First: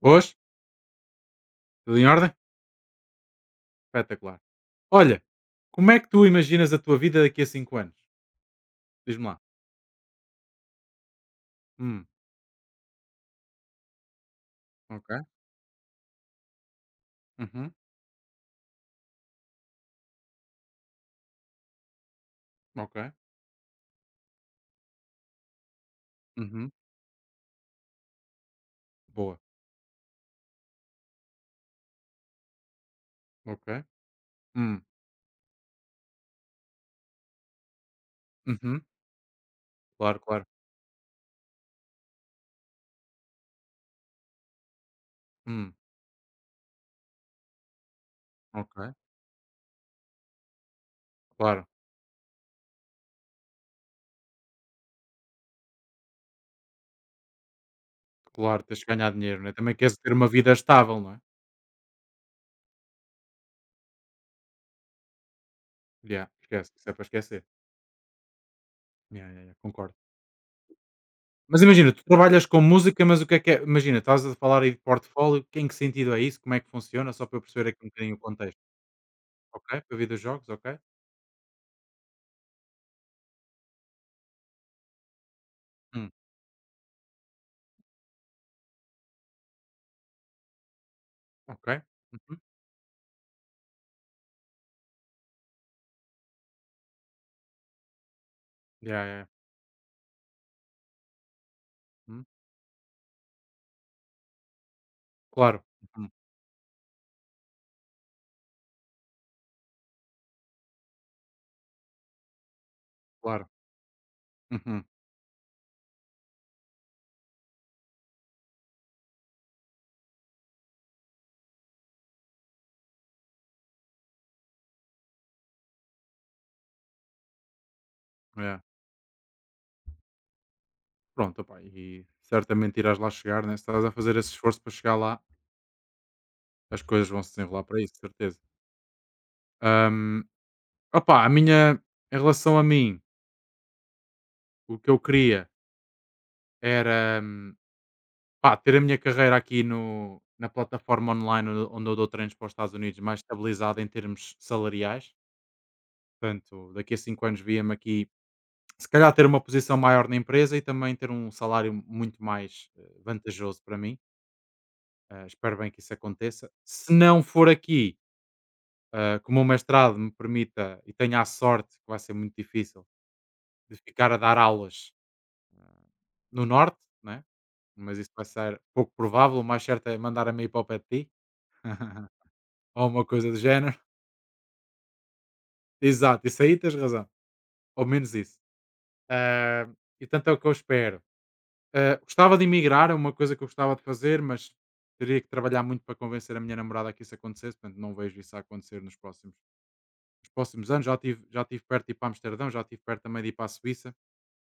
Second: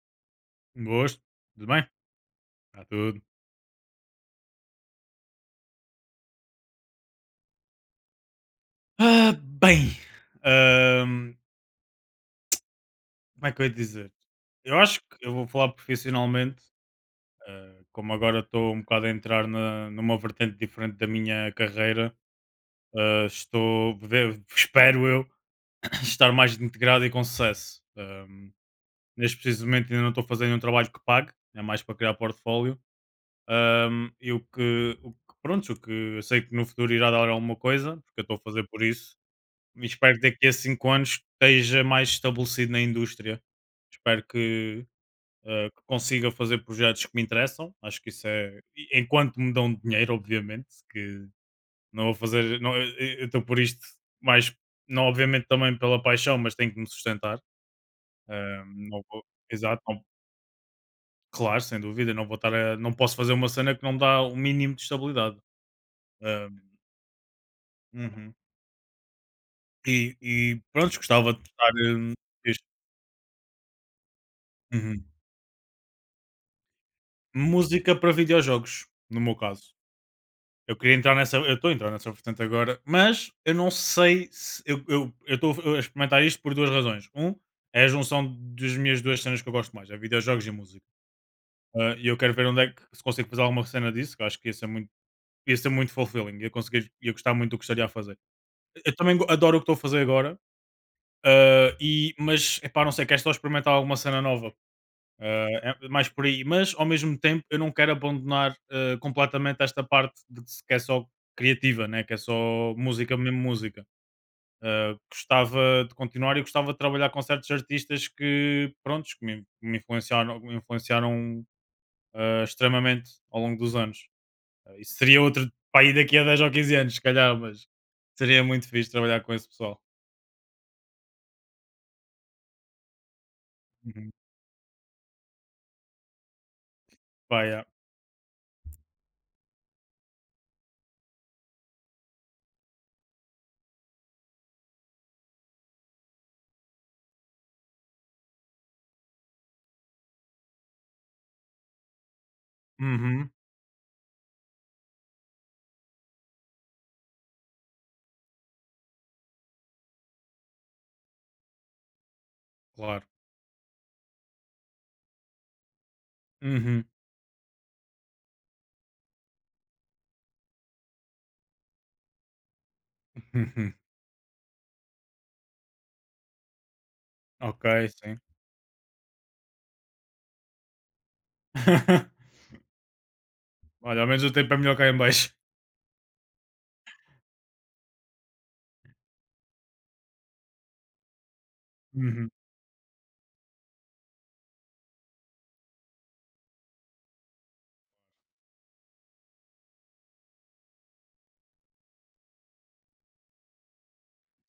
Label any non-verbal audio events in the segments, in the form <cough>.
Hoje? Um gosto, tudo bem? Tudo em ordem? Está tudo. Espetacular. Olha, como é que tu imaginas a tua vida daqui a 5 anos? Diz-me Ah, lá. bem, ahm, Hum, como é que eu ia dizer? Eu acho ok. que eu vou falar profissionalmente. Uhum, Ah, como agora estou um bocado a entrar numa vertente diferente da minha carreira. ok. Ah, estou, espero eu, <coughs> <clears throat> estar mais Uhum, integrado e com sucesso. Neste boa. preciso momento ainda não estou fazendo um trabalho que pague, é mais para criar portfólio. Ok. E Hum, pronto, o que eu sei que no futuro irá dar alguma coisa, porque eu estou a fazer uhum, por isso. E espero claro, que claro. daqui a 5 anos esteja mais estabelecido na indústria. Espero que, eh, Hum, que consiga fazer projetos que me interessam. Acho que isso é. ok. E enquanto me dão dinheiro, obviamente, que Claro, não vou fazer. Não, eu estou por isto mais. Não, obviamente, também pela paixão, mas tenho que me sustentar. Eh, claro, tens que não ganhar vou- dinheiro, né? Também exato, queres não- ter uma vida estável, não é? claro, sem dúvida. Não vou estar a- não posso fazer uma cena que não me dá o mínimo de estabilidade. Yeah, Eh, esquece, isso é para esquecer. uhum. Yeah, yeah, yeah, concordo. E pronto, gostava de Mas estar. imagina, tu Eh, trabalhas com isto. música, mas o que é que é? Imagina, estás a falar aí de Uhum. portfólio, em que sentido é isso? Como é que funciona? Só para eu perceber aqui um Música para bocadinho o contexto. videojogos, no meu caso. Ok? Para videojogos, Eu ok? queria entrar nessa eu estou a entrar nessa vertente agora, mas eu não sei se eu estou a Hum, experimentar isto por 2 razões. Um é a junção das minhas 2 cenas que eu gosto mais, é videojogos e música. ok. Ah, e eu quero Uhum. ver onde é que se consigo fazer alguma cena disso, que eu acho que ia ser muito fulfilling, ia gostar muito do que estaria a fazer. Eu Ya, também ya. adoro o que estou a fazer agora. Ah, e Hum, mas, epá, não sei, quero só experimentar alguma cena nova. claro. Ah, é mais Uhum, por aí, mas ao mesmo tempo eu não quero abandonar, ah, completamente esta parte de que se- que é só criativa, né? Que é só música, mesmo claro. música. Uhum, Ah, gostava de continuar e gostava de trabalhar com certos artistas que, prontos, que me me influenciaram, ah, extremamente ao longo dos anos. Ah, isso seria outro para aí daqui a 10 ou 15 anos, se calhar, mas seria é. muito fixe trabalhar com esse pessoal. Pronto, opá, e certamente irás lá chegar, né? Se estás a Uhum. fazer esse esforço para chegar lá, as coisas vão se Pá, desenrolar yeah. para isso, de certeza. Ahm, Opá, em relação a mim, o que eu queria era, pá, ter a minha carreira aqui no, na plataforma online onde eu dou treinos para os Estados Unidos mais Uhum, estabilizada em termos salariais. Portanto, daqui a 5 anos via-me aqui. Se calhar ter uma posição maior na empresa e também ter um salário muito mais, claro. vantajoso para mim, espero bem que isso aconteça. Uhum. Se não for aqui, que o mestrado me permita e tenha a sorte, que vai ser muito difícil, <laughs> de ficar a dar aulas, ah, no norte, né, Ok, mas isso sim. vai ser pouco provável, o mais certo é mandar me ir para o pé de ti, <laughs> <laughs> ou uma coisa do género. Olha, ao menos o tempo é melhor cá em baixo. Exato, isso aí tens razão. Ou menos isso. Ah, e tanto é o que eu espero. Uhum. Gostava de emigrar, é uma coisa que eu gostava de fazer, mas teria que trabalhar muito para convencer a minha namorada que isso acontecesse, portanto não vejo isso a acontecer nos próximos anos. Já tive perto de ir para Amsterdão, já tive perto também de ir para a Suíça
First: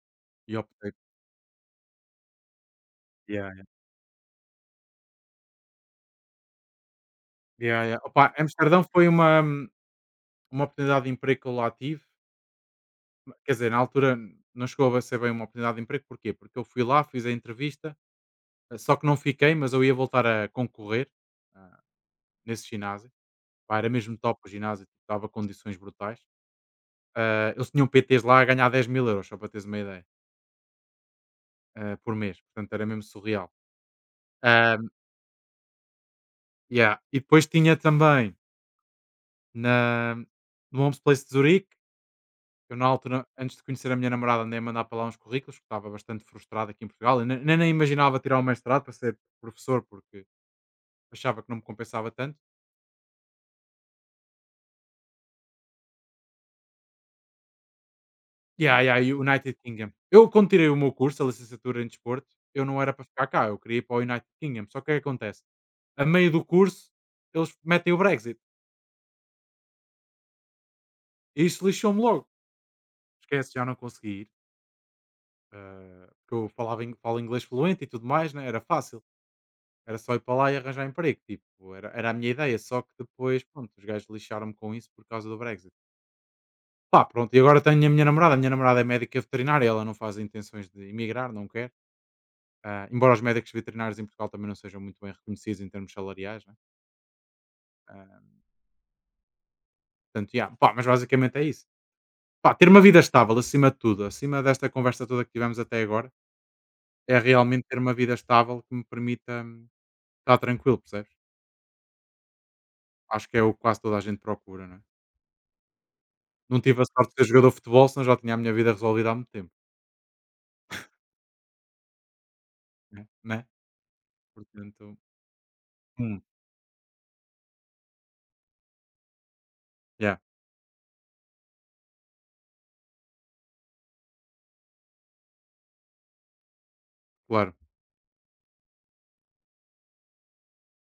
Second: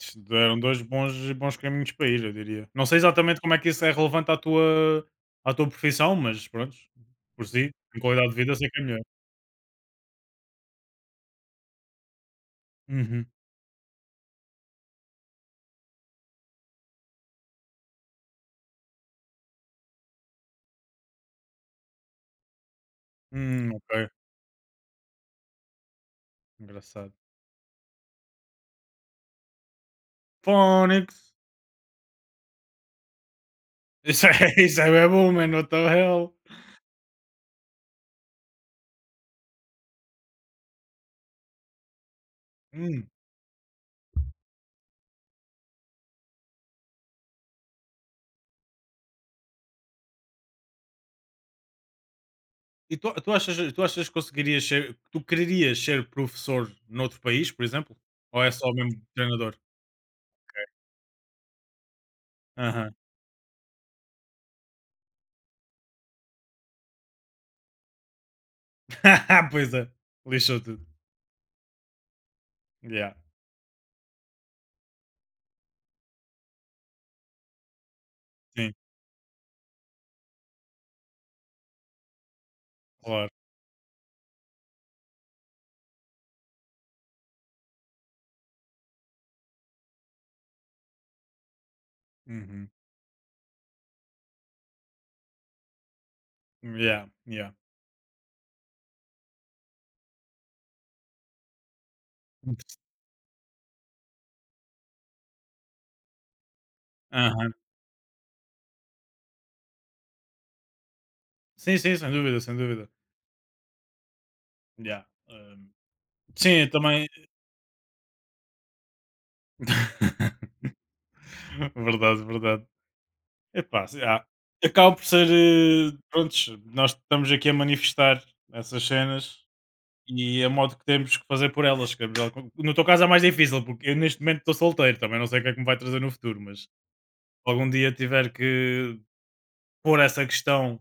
Isto e Deram dois optei. bons, bons caminhos para ir, eu diria. Não sei exatamente Yeah, como é yeah. que isso é relevante à tua profissão, mas pronto, por si, Yeah, yeah. em qualidade Opa, de vida, sei que Amsterdão é melhor. foi uma oportunidade de emprego que eu lá tive. Uhum. Quer dizer, na altura não chegou a ser bem uma oportunidade de emprego, porquê? Porque eu fui lá, fiz a entrevista, só que não fiquei, mas eu ia voltar a concorrer, ah, nesse ginásio. Pá, era Ok, mesmo top o ginásio, tipo, dava condições brutais. engraçado. Eles tinham PTs lá a ganhar 10.000 euros só para teres uma ideia, Phonics, por mês, portanto era mesmo surreal. isso é, <laughs> Ah, isso é bem bom, man, what the hell? yeah. E depois tinha também na, no Homes Place de Zurique, eu na Hum. altura, antes de conhecer a minha namorada, andei a mandar para lá uns currículos, que estava bastante frustrado aqui em Portugal, eu nem imaginava tirar o mestrado para ser professor, porque achava que não me compensava tanto. E tu achas que conseguirias ser, que tu quererias ser professor noutro país, por exemplo? Ou é só Yeah, yeah, mesmo e o United treinador? Kingdom. Eu, quando tirei o meu curso, a licenciatura em desporto, eu não era Aham. para ficar cá, eu queria ir para o United Kingdom. Só que o que é que acontece? A meio do curso, eles metem o Brexit. <laughs> Pois é, lixou tudo. E isso lixou-me logo. Yeah. Esquece, já não consegui ir. Porque eu falo inglês fluente e tudo mais, né? Era Sim, fácil. Era só ir para lá e arranjar emprego. Tipo, era a minha ideia. Só que claro. depois, pronto, os gajos lixaram-me com isso por causa do Brexit. Pá, pronto, e agora tenho a minha namorada. A minha namorada é médica veterinária. Ela não faz intenções de emigrar, não quer. Uhum. Embora os médicos veterinários em Portugal também não sejam muito bem reconhecidos em termos salariais, né? Yeah, yeah. Ah, Portanto, yeah, pá, mas basicamente é isso. Pá, ter Intere uma vida estável acima de tudo, acima desta conversa toda que tivemos até agora. É Aham. realmente ter uma vida estável que me permita, estar tranquilo, percebes? Sim, sim, sem dúvida, sem dúvida. Acho que é o que quase toda a gente procura, não é? Yeah. Hum, Não sim, eu tive a também. sorte de ser jogador de futebol, senão já tinha a minha vida resolvida há muito tempo, <laughs> Verdade, verdade. né? Né? Epá, se há acaba Portanto, por ser, eh, hum, prontos, nós estamos aqui a manifestar essas cenas yeah, e a modo que temos que fazer por elas. Gabriel é melhor co No teu caso é mais difícil, porque eu neste momento estou solteiro, também não sei o que é que me vai trazer no futuro, mas claro. algum dia tiver que pôr essa questão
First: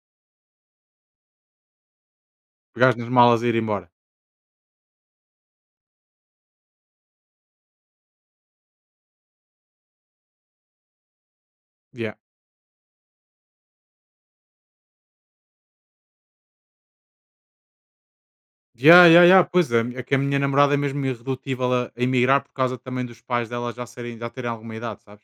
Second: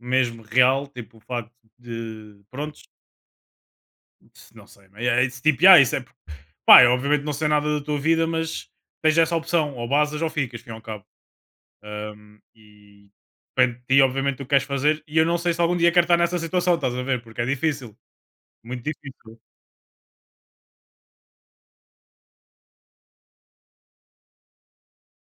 mesmo real, tipo o facto de prontos. Pegares nas malas e ir embora. Isso não sei, mas é, esse tipo, yeah, isso é. Pá, eu obviamente não sei nada da tua vida, mas tens essa opção, ou basas ou ficas, fim ao cabo. Yeah. E depende de ti, obviamente, o que queres fazer. E eu não sei se algum dia quero estar nessa situação, estás a ver? Porque é difícil, muito Yeah, yeah, difícil. yeah. Pois é, é que a minha namorada é mesmo irredutível a emigrar por causa também dos pais dela já serem, já terem alguma idade, sabes?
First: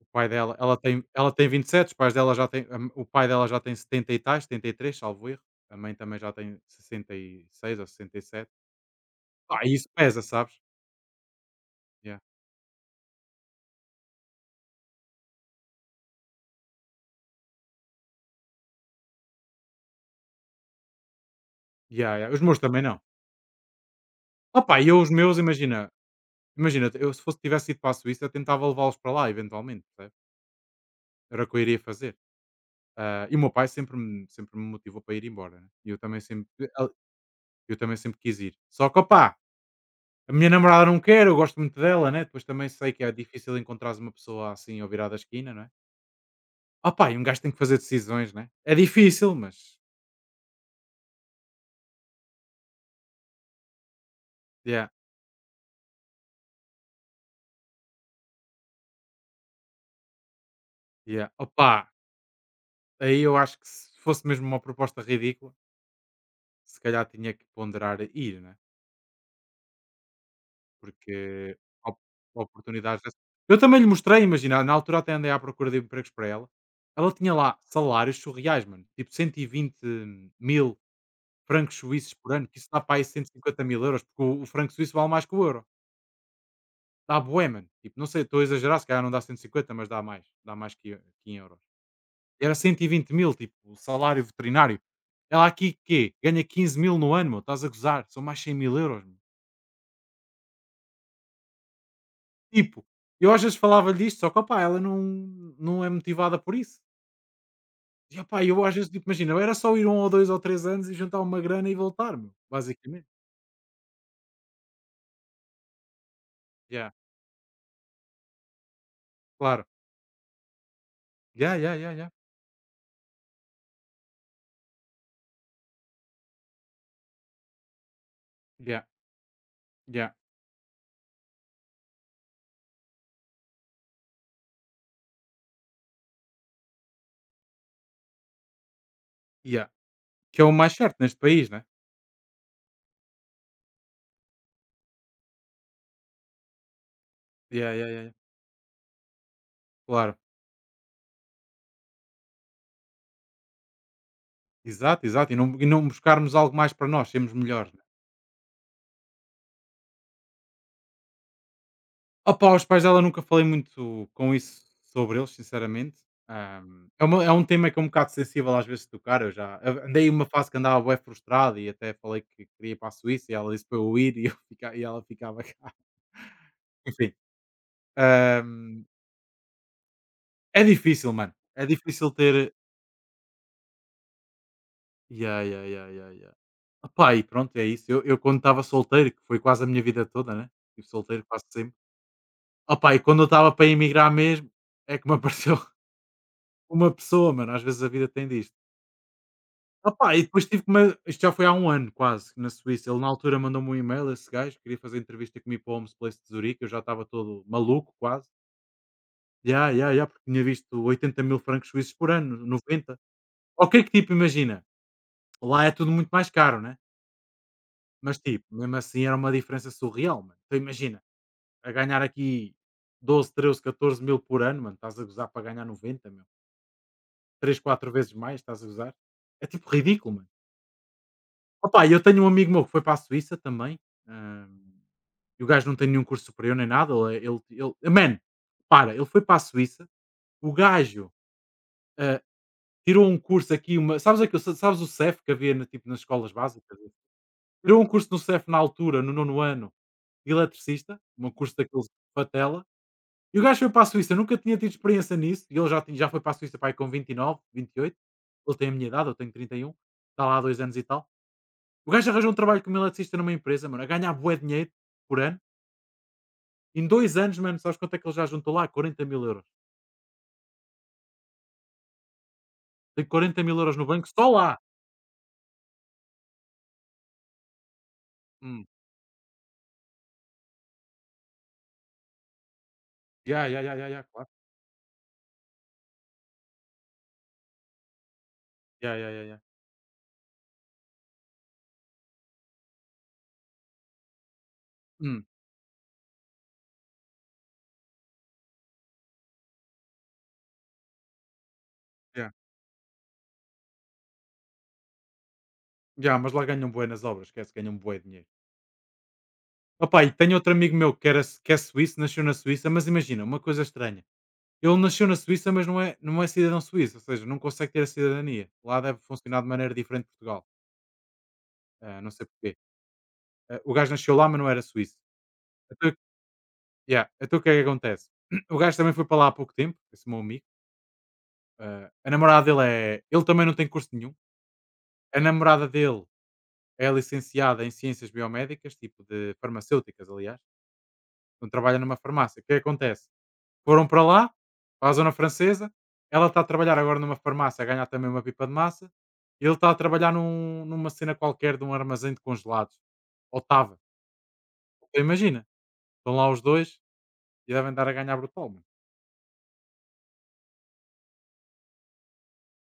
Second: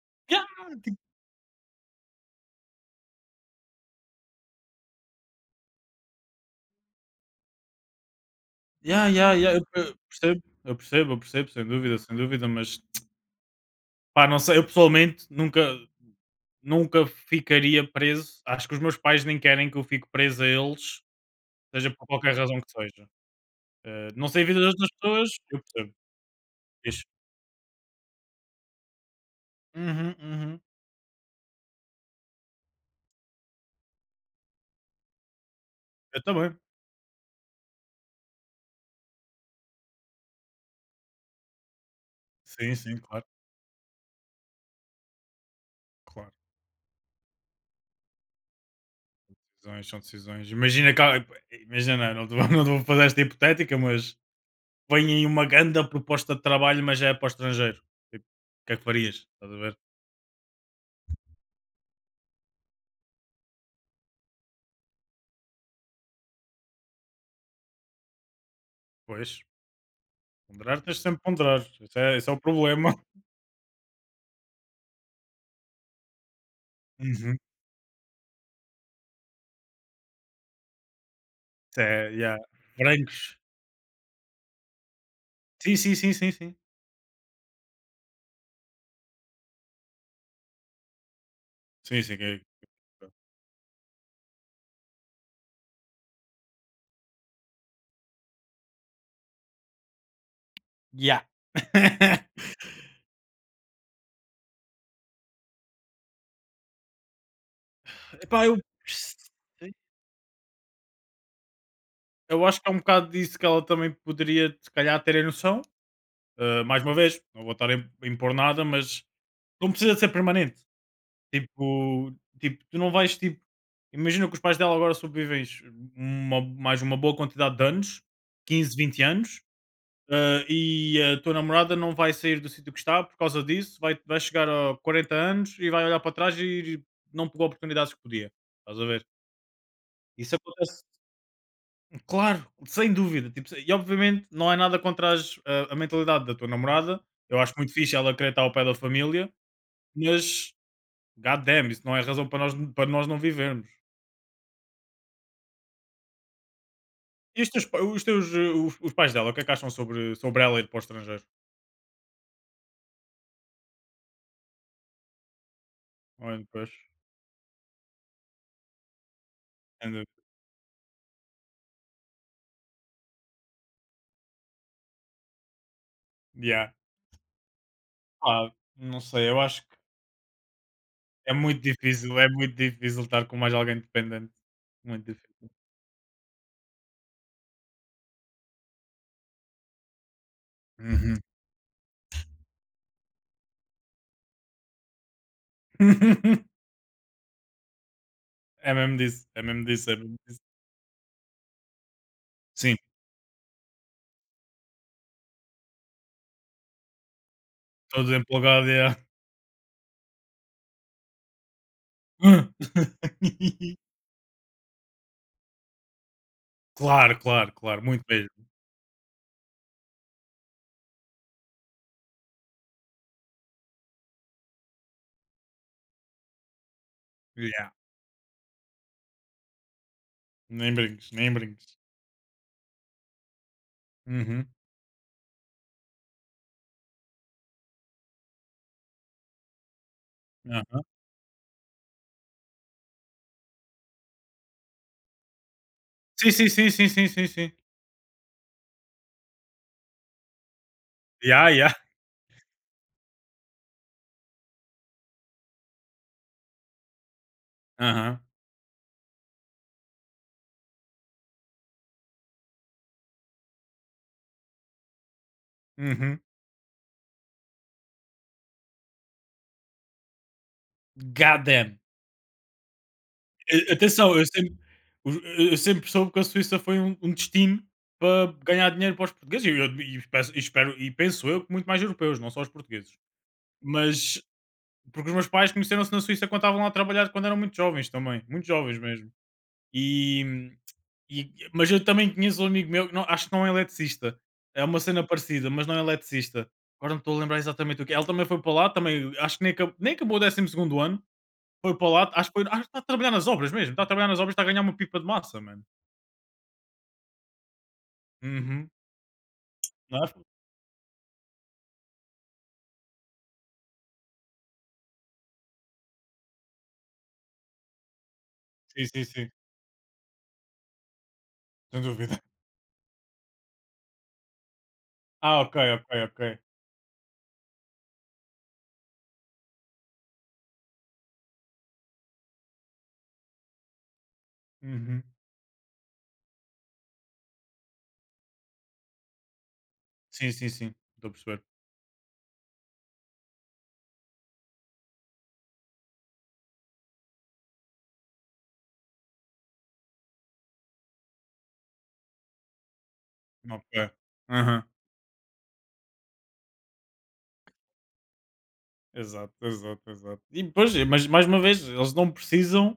O pai Yeah, dela, ela tipo, tem, ela tem 27, os pais dela já têm, o pai dela já tem 70 e tais, 73, salvo erro. A mãe também já tem 66 ou 67. yeah, yeah, yeah, eu Isso eu pesa, percebo, sabes? eu percebo, eu percebo, sem dúvida, sem Yeah. dúvida, mas pá, não sei, eu pessoalmente nunca, nunca ficaria preso. Acho que os meus pais nem querem que eu fique preso a eles, seja por Yeah, yeah. qualquer Os meus razão que também não. seja. Eh, não sei a vida das Opa, e outras eu os pessoas, meus, eu imagina, percebo. imagina, Fixe. eu se fosse tivesse ido para a Suíça, eu tentava levá-los para lá, eventualmente, Uhum, percebes? uhum. Era o que eu iria fazer. E o meu pai sempre me motivou para ir embora, né? E eu também Eu sempre, também. al- eu também sempre quis ir. Só que, opá, a minha namorada não quer, eu gosto muito dela, né? Depois também Sim, sei sim, que é claro, difícil encontrares uma pessoa assim ao virar da esquina, não é? claro. Opá, e um gajo tem que fazer decisões, né? É difícil, mas, Decisões são decisões. Imagina imagina, não te, vou, <laughs> não te vou fazer esta hipotética, mas yeah, vem aí uma grande proposta de trabalho, mas já é para o estrangeiro. Tipo, o que é que farias? Estás a ver? yeah. Opá, aí eu acho que se fosse mesmo uma proposta ridícula, se calhar tinha que ponderar ir, né, Pois, ponderar tens de sempre porque ponderar. op Esse é o problema. oportunidades dessas <laughs> eu também lhe mostrei, imagina, na altura até andei à procura de empregos para ela, ela tinha Uhum. lá salários surreais, mano, tipo cento e vinte mil francos Isso é, suíços por yeah. ano, que isso dá para aí cento e Brancos. cinquenta mil euros, porque o franco suíço vale mais que o euro. Sim, sim, sim, sim, sim. Dá bué, mano, tipo, não sei, estou a exagerar, se calhar não dá 150, mas dá mais que em euros. Sim, sim. Que... Era 120.000, tipo, o salário veterinário. Ela aqui, quê? Ganha 15.000 no ano, meu, estás a gozar, são mais 100.000€. Yeah. <laughs> Tipo, eu às vezes falava-lhe isto, só que opá, ela não é motivada por isso. E opá, Epá, eu, eu às vezes, tipo, imagina, eu era só ir 1 ou 2 ou 3 anos e juntar uma grana e voltar, meu, eu acho que é um basicamente. bocado disso que ela também poderia, se calhar, ter a noção. Mais Yeah, uma vez, não vou estar a impor nada, mas claro. não precisa de ser permanente. Yeah, yeah, yeah, yeah. Tipo, tipo, tu não vais, tipo, imagina que os pais dela agora sobrevivem mais uma boa quantidade de anos, quinze Yeah, vinte anos, yeah, e a tua namorada não vai sair do sítio que está por causa disso, vai chegar a 40 anos e vai olhar para trás e não pegou oportunidades que podia. Estás a ver? yeah. Isso Que é o mais acontece. certo neste país, né? Claro, sem dúvida. Tipo, e obviamente não é nada contra a mentalidade da tua namorada. Eu acho Yeah, muito yeah, fixe yeah, yeah. ela querer estar ao pé da família, Claro. mas god damn, isso não é razão para nós não vivermos. Exato, exato. E não buscarmos algo mais para nós, sermos E melhores, né? Os teus eh, os pais dela, o que é que acham sobre ela ir para o estrangeiro? Opa, os pais dela nunca falei muito com isso sobre eles, sinceramente. Olha, depois. É um tema que é um bocado sensível às vezes de tocar. Eu andei uma fase que andava bem frustrado e até falei que queria ir para a Suíça e ela disse para eu ir, <laughs> e ela ficava cá. Yeah. Enfim, Ah, ahm, não sei, eu acho que é difícil, mano. É difícil é ter. muito difícil estar com mais alguém dependente. Muito Yeah, difícil. yeah, yeah, yeah, yeah. Opa, e pronto, é isso. Eu quando estava solteiro, que foi quase a minha vida toda, né? Estive Uhum. solteiro quase sempre. Opa, e quando eu estava para emigrar mesmo, é que me apareceu <laughs> <laughs> uma pessoa, mano. Às vezes a vida tem disto. É mesmo disso, é mesmo disso, é Opá, mesmo e disso. depois tive que ma isto já foi há um ano quase, na Sim, Suíça. Ele na altura mandou-me um e-mail, esse gajo, queria fazer entrevista comigo para o Homes Place de Zurique, eu já estava todo maluco estou quase. desempolgado. Yeah. "Ya, ya, ya", porque tinha visto 80.000 francos suíços por ano, Hã. 90. Ok <laughs> que tipo, imagina, lá é tudo muito mais caro, né, Claro, claro, claro, muito mas mesmo. tipo, mesmo assim era uma diferença surreal, mano. Então imagina, a ganhar aqui 12, 13, mil por ano, mano, estás a gozar para ganhar 90, meu. 3, Yeah, 4 vezes mais, estás a gozar. É tipo ridículo, mano. nem brinques, nem brinques. Opá, e eu tenho um amigo meu que foi para a Suíça também, Uhum, hum, e o gajo não tem nenhum curso superior nem nada, ele é ele ele eh, man, repara, ele foi para a Suíça, o aham. gajo, hã, tirou um curso aqui, uma sabes aquele sabes o CEF que havia na tipo nas Sim, escolas sim, sim, básicas? sim, sim, sim, sim. Tirou um curso no CEF na altura, no nono º ano, de eletricista, um Yeah, curso yeah. daqueles de patela, e o gajo foi para a Suíça, nunca tinha tido experiência nisso, e ele já foi para a Suíça para aí com 29, 28. Aham. Ele tem a minha idade, eu tenho 31. Está lá há 2 anos e tal. O gajo arranjou um trabalho como eletricista numa empresa, mano, a ganhar bué dinheiro por ano. Uhum. Em 2 anos, mano, sabes quanto é que ele já juntou lá? 40.000 euros. God damn. Tem quarenta mil A euros no banco atenção, eu só sempre lá. os eu eu sempre soube que a Suíça foi um destino para Hum. ganhar dinheiro para os portugueses e eu e peço e espero e penso eu que muito mais europeus, não só os portugueses. Ya, ya, ya, ya, ya, Mas claro. porque os meus pais conheceram-se na Suíça quando estavam lá a trabalhar, quando eram muito jovens também, muito jovens Ya, ya, mesmo. ya, ya. E, mas eu também conheço um amigo meu, que não, acho que não é eletricista, é uma cena Hum, parecida, mas não é eletricista. Agora não estou a lembrar exatamente o que é. Ele também foi para lá, também acho que nem, nem acabou o 12.º ano, foi para lá, acho ya. que, foi, acho que está a trabalhar nas obras mesmo, está a trabalhar nas obras, está a ganhar uma pipa de massa, mano. Ya, mas lá ganham bué nas obras, esquece, ganham bué dinheiro. Uhum. Opa, Não e é? tenho outro amigo meu que é suíço, nasceu na Suíça, mas imagina, uma coisa estranha, ele nasceu na Suíça, mas não é cidadão suíço, ou seja, não consegue ter a cidadania. Lá Sim, deve sim, sim, funcionar de maneira diferente de Portugal, sem não dúvida. sei porquê. O gajo nasceu lá, mas não era suíço. Ah, ok, ok, Então, ok. ya, então o que é que acontece? <clears throat> O gajo também foi para lá há pouco tempo, esse meu amigo. A namorada dele ele também não tem curso nenhum. Uhum. A namorada dele é licenciada em ciências biomédicas, tipo de farmacêuticas, Sim, aliás. sim, sim, estou a perceber. Então trabalha numa farmácia. O que é que acontece? Foram para lá, para a zona francesa. Ela está a trabalhar agora numa farmácia, a ganhar também uma pipa de massa. Ele está a trabalhar numa cena qualquer de um armazém de congelados. Ou Ok. estava. Aham. Então imagina, estão lá os dois e devem dar a ganhar brutal, mano. Exato, exato, exato. E depois, mas mais uma vez, eles não precisam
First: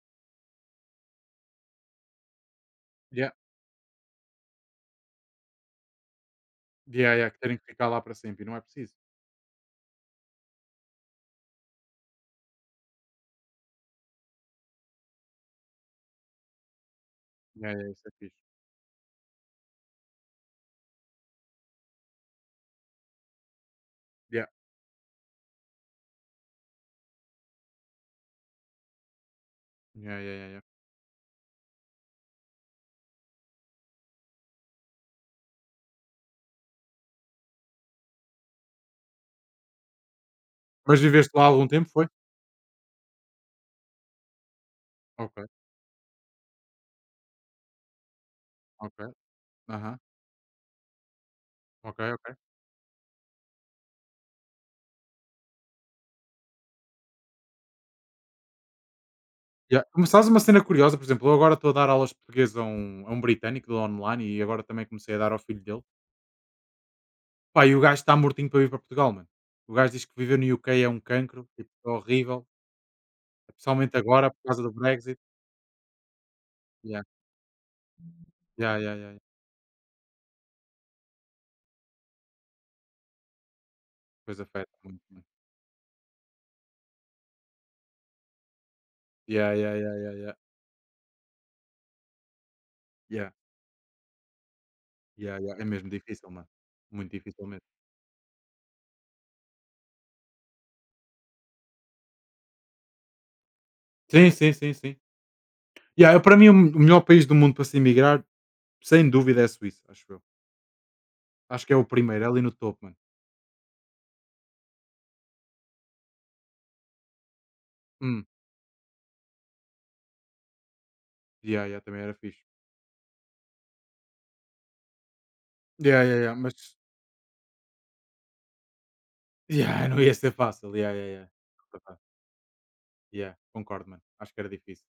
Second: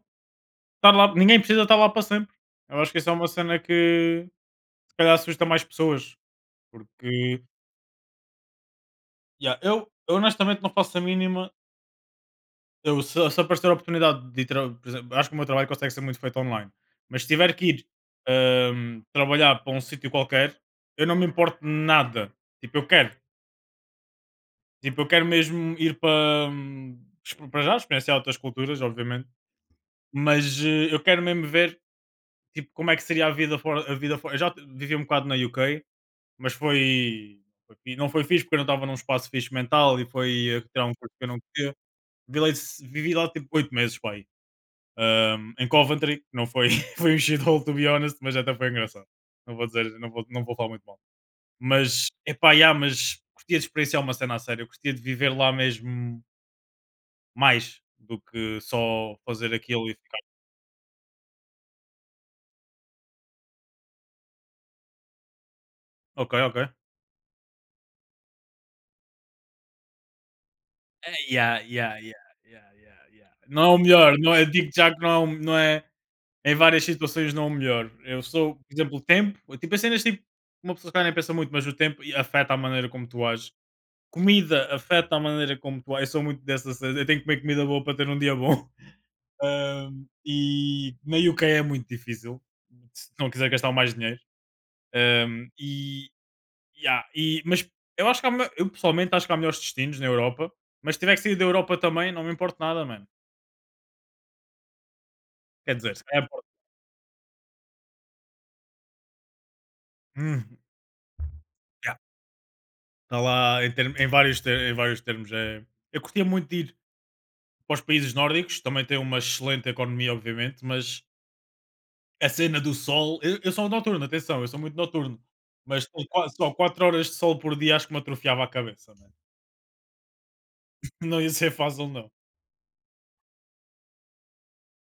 estar lá. Ninguém precisa estar lá para sempre. Eu acho que isso é uma Yeah. cena que se calhar assusta mais pessoas, Yeah, yeah, que porque terem que ficar lá para sempre, e não é preciso. yeah, eu honestamente não faço a mínima. Eu, se aparecer a oportunidade de ir, por exemplo, acho que o meu trabalho consegue ser muito feito online, mas se tiver que Yeah, ir, yeah, isso é fixe. Trabalhar para um sítio qualquer, eu não me importo nada. Tipo, eu quero, Yeah. tipo, eu quero mesmo ir para, para já experienciar outras culturas, obviamente, Yeah, yeah, yeah, yeah. mas eh, eu quero mesmo ver tipo, como é que seria a vida fora. A vida fora. Eu já vivi um bocado na UK. Mas não foi fixe porque eu não estava num espaço fixe mental e foi a tirar um Mas curso que eu viveste não lá há algum queria. tempo, foi? Vivi lá, vivi lá tipo 8 meses, pai. Ok, Em Coventry, que não foi, <laughs> foi um shithole, to be honest, mas até foi ok. engraçado. Não vou dizer, Aham. não vou, não vou falar muito mal. Ok, Mas, ok. epá, yeah, mas curtia de experienciar uma cena a sério, curtia de viver lá mesmo mais do que só fazer Yeah. aquilo e ficar. Começaste uma cena curiosa, por exemplo, eu agora estou a dar aulas de português a um britânico do online e agora também comecei a dar ao filho dele. Ok, ok. Pá, e o gajo está mortinho para vir para Portugal, mano. O gajo diz que viver no UK é um É, cancro, yeah, tipo, é yeah, yeah, horrível, yeah, yeah, yeah. Não é o especialmente melhor, agora não por é, causa digo do já que não é, Brexit. Não é. Em várias Yeah, situações não o melhor. Eu sou, por yeah, yeah, exemplo, o yeah, yeah. tempo, tipo, as cenas tipo, uma pessoa que nem pensa muito, mas o tempo afeta a maneira como tu ages. Pois Comida afeta muito, afeta a mano. maneira como tu ages. Eu sou muito dessa cena, eu tenho que comer comida boa para ter um dia bom. <laughs> Yeah, yeah, yeah, yeah, yeah. E na UK é muito difícil, se não Yeah, quiser gastar mais dinheiro. yeah, yeah. É mesmo E, difícil, mano. yeah, Muito difícil mesmo. mas eu acho que há, eu pessoalmente acho que há melhores destinos na Europa, mas se tiver que sair da Europa também, não me importa nada, mano. Sim, sim, sim, sim. Quer dizer, se Yeah, eu, calhar para importa. mim, o melhor país do mundo para se emigrar, sem dúvida, é a Suíça, acho eu. Hum, Acho que é o primeiro, é ali no topo, mano. Está lá em, em vários, em vários termos. É... Eu curtia muito de ir para os países Hum. nórdicos, também tem uma excelente economia, obviamente, mas Yeah, yeah, também era a fixe. cena do sol. Eu sou noturno, atenção, eu sou muito noturno, mas Yeah, ter yeah, yeah, só mas 4 horas de sol por dia acho que me atrofiava a cabeça, mano. yeah, <laughs> não ia ser fácil. Yeah, <laughs> yeah, Não yeah. ia ser fácil, Verdade. não. Ya, concordo, mano. Acho que era difícil.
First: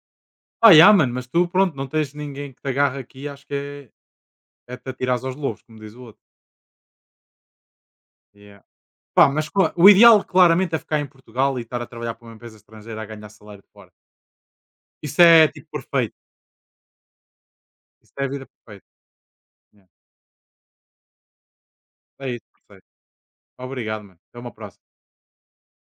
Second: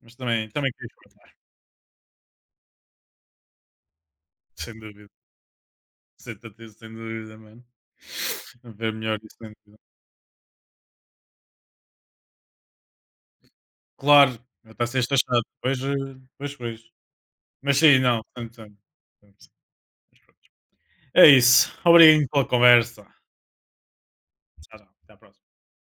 Mas também, também queria Yeah, mano, mas experimentar, tu, pronto, não tens ninguém que te agarre aqui, acho que é, sem te dúvida. atirares aos lobos, como diz o outro. Sem dúvida, sem dúvida, mano. Ya. Ver melhor Pá, isso, mas sem dúvida. o ideal claramente é ficar em Portugal e estar a trabalhar para uma empresa estrangeira a ganhar salário de fora. Claro, está a ser Isso taxado. é tipo Pois, perfeito. eh, pois, pois. Mas sim, Isso não, é a vida sempre, sempre. perfeita. Sempre, sempre. Ya. É isso. É Obrigado isso, pela perfeito. conversa. Obrigado, mano. Até uma Tchau, próxima. tchau. Até a próxima.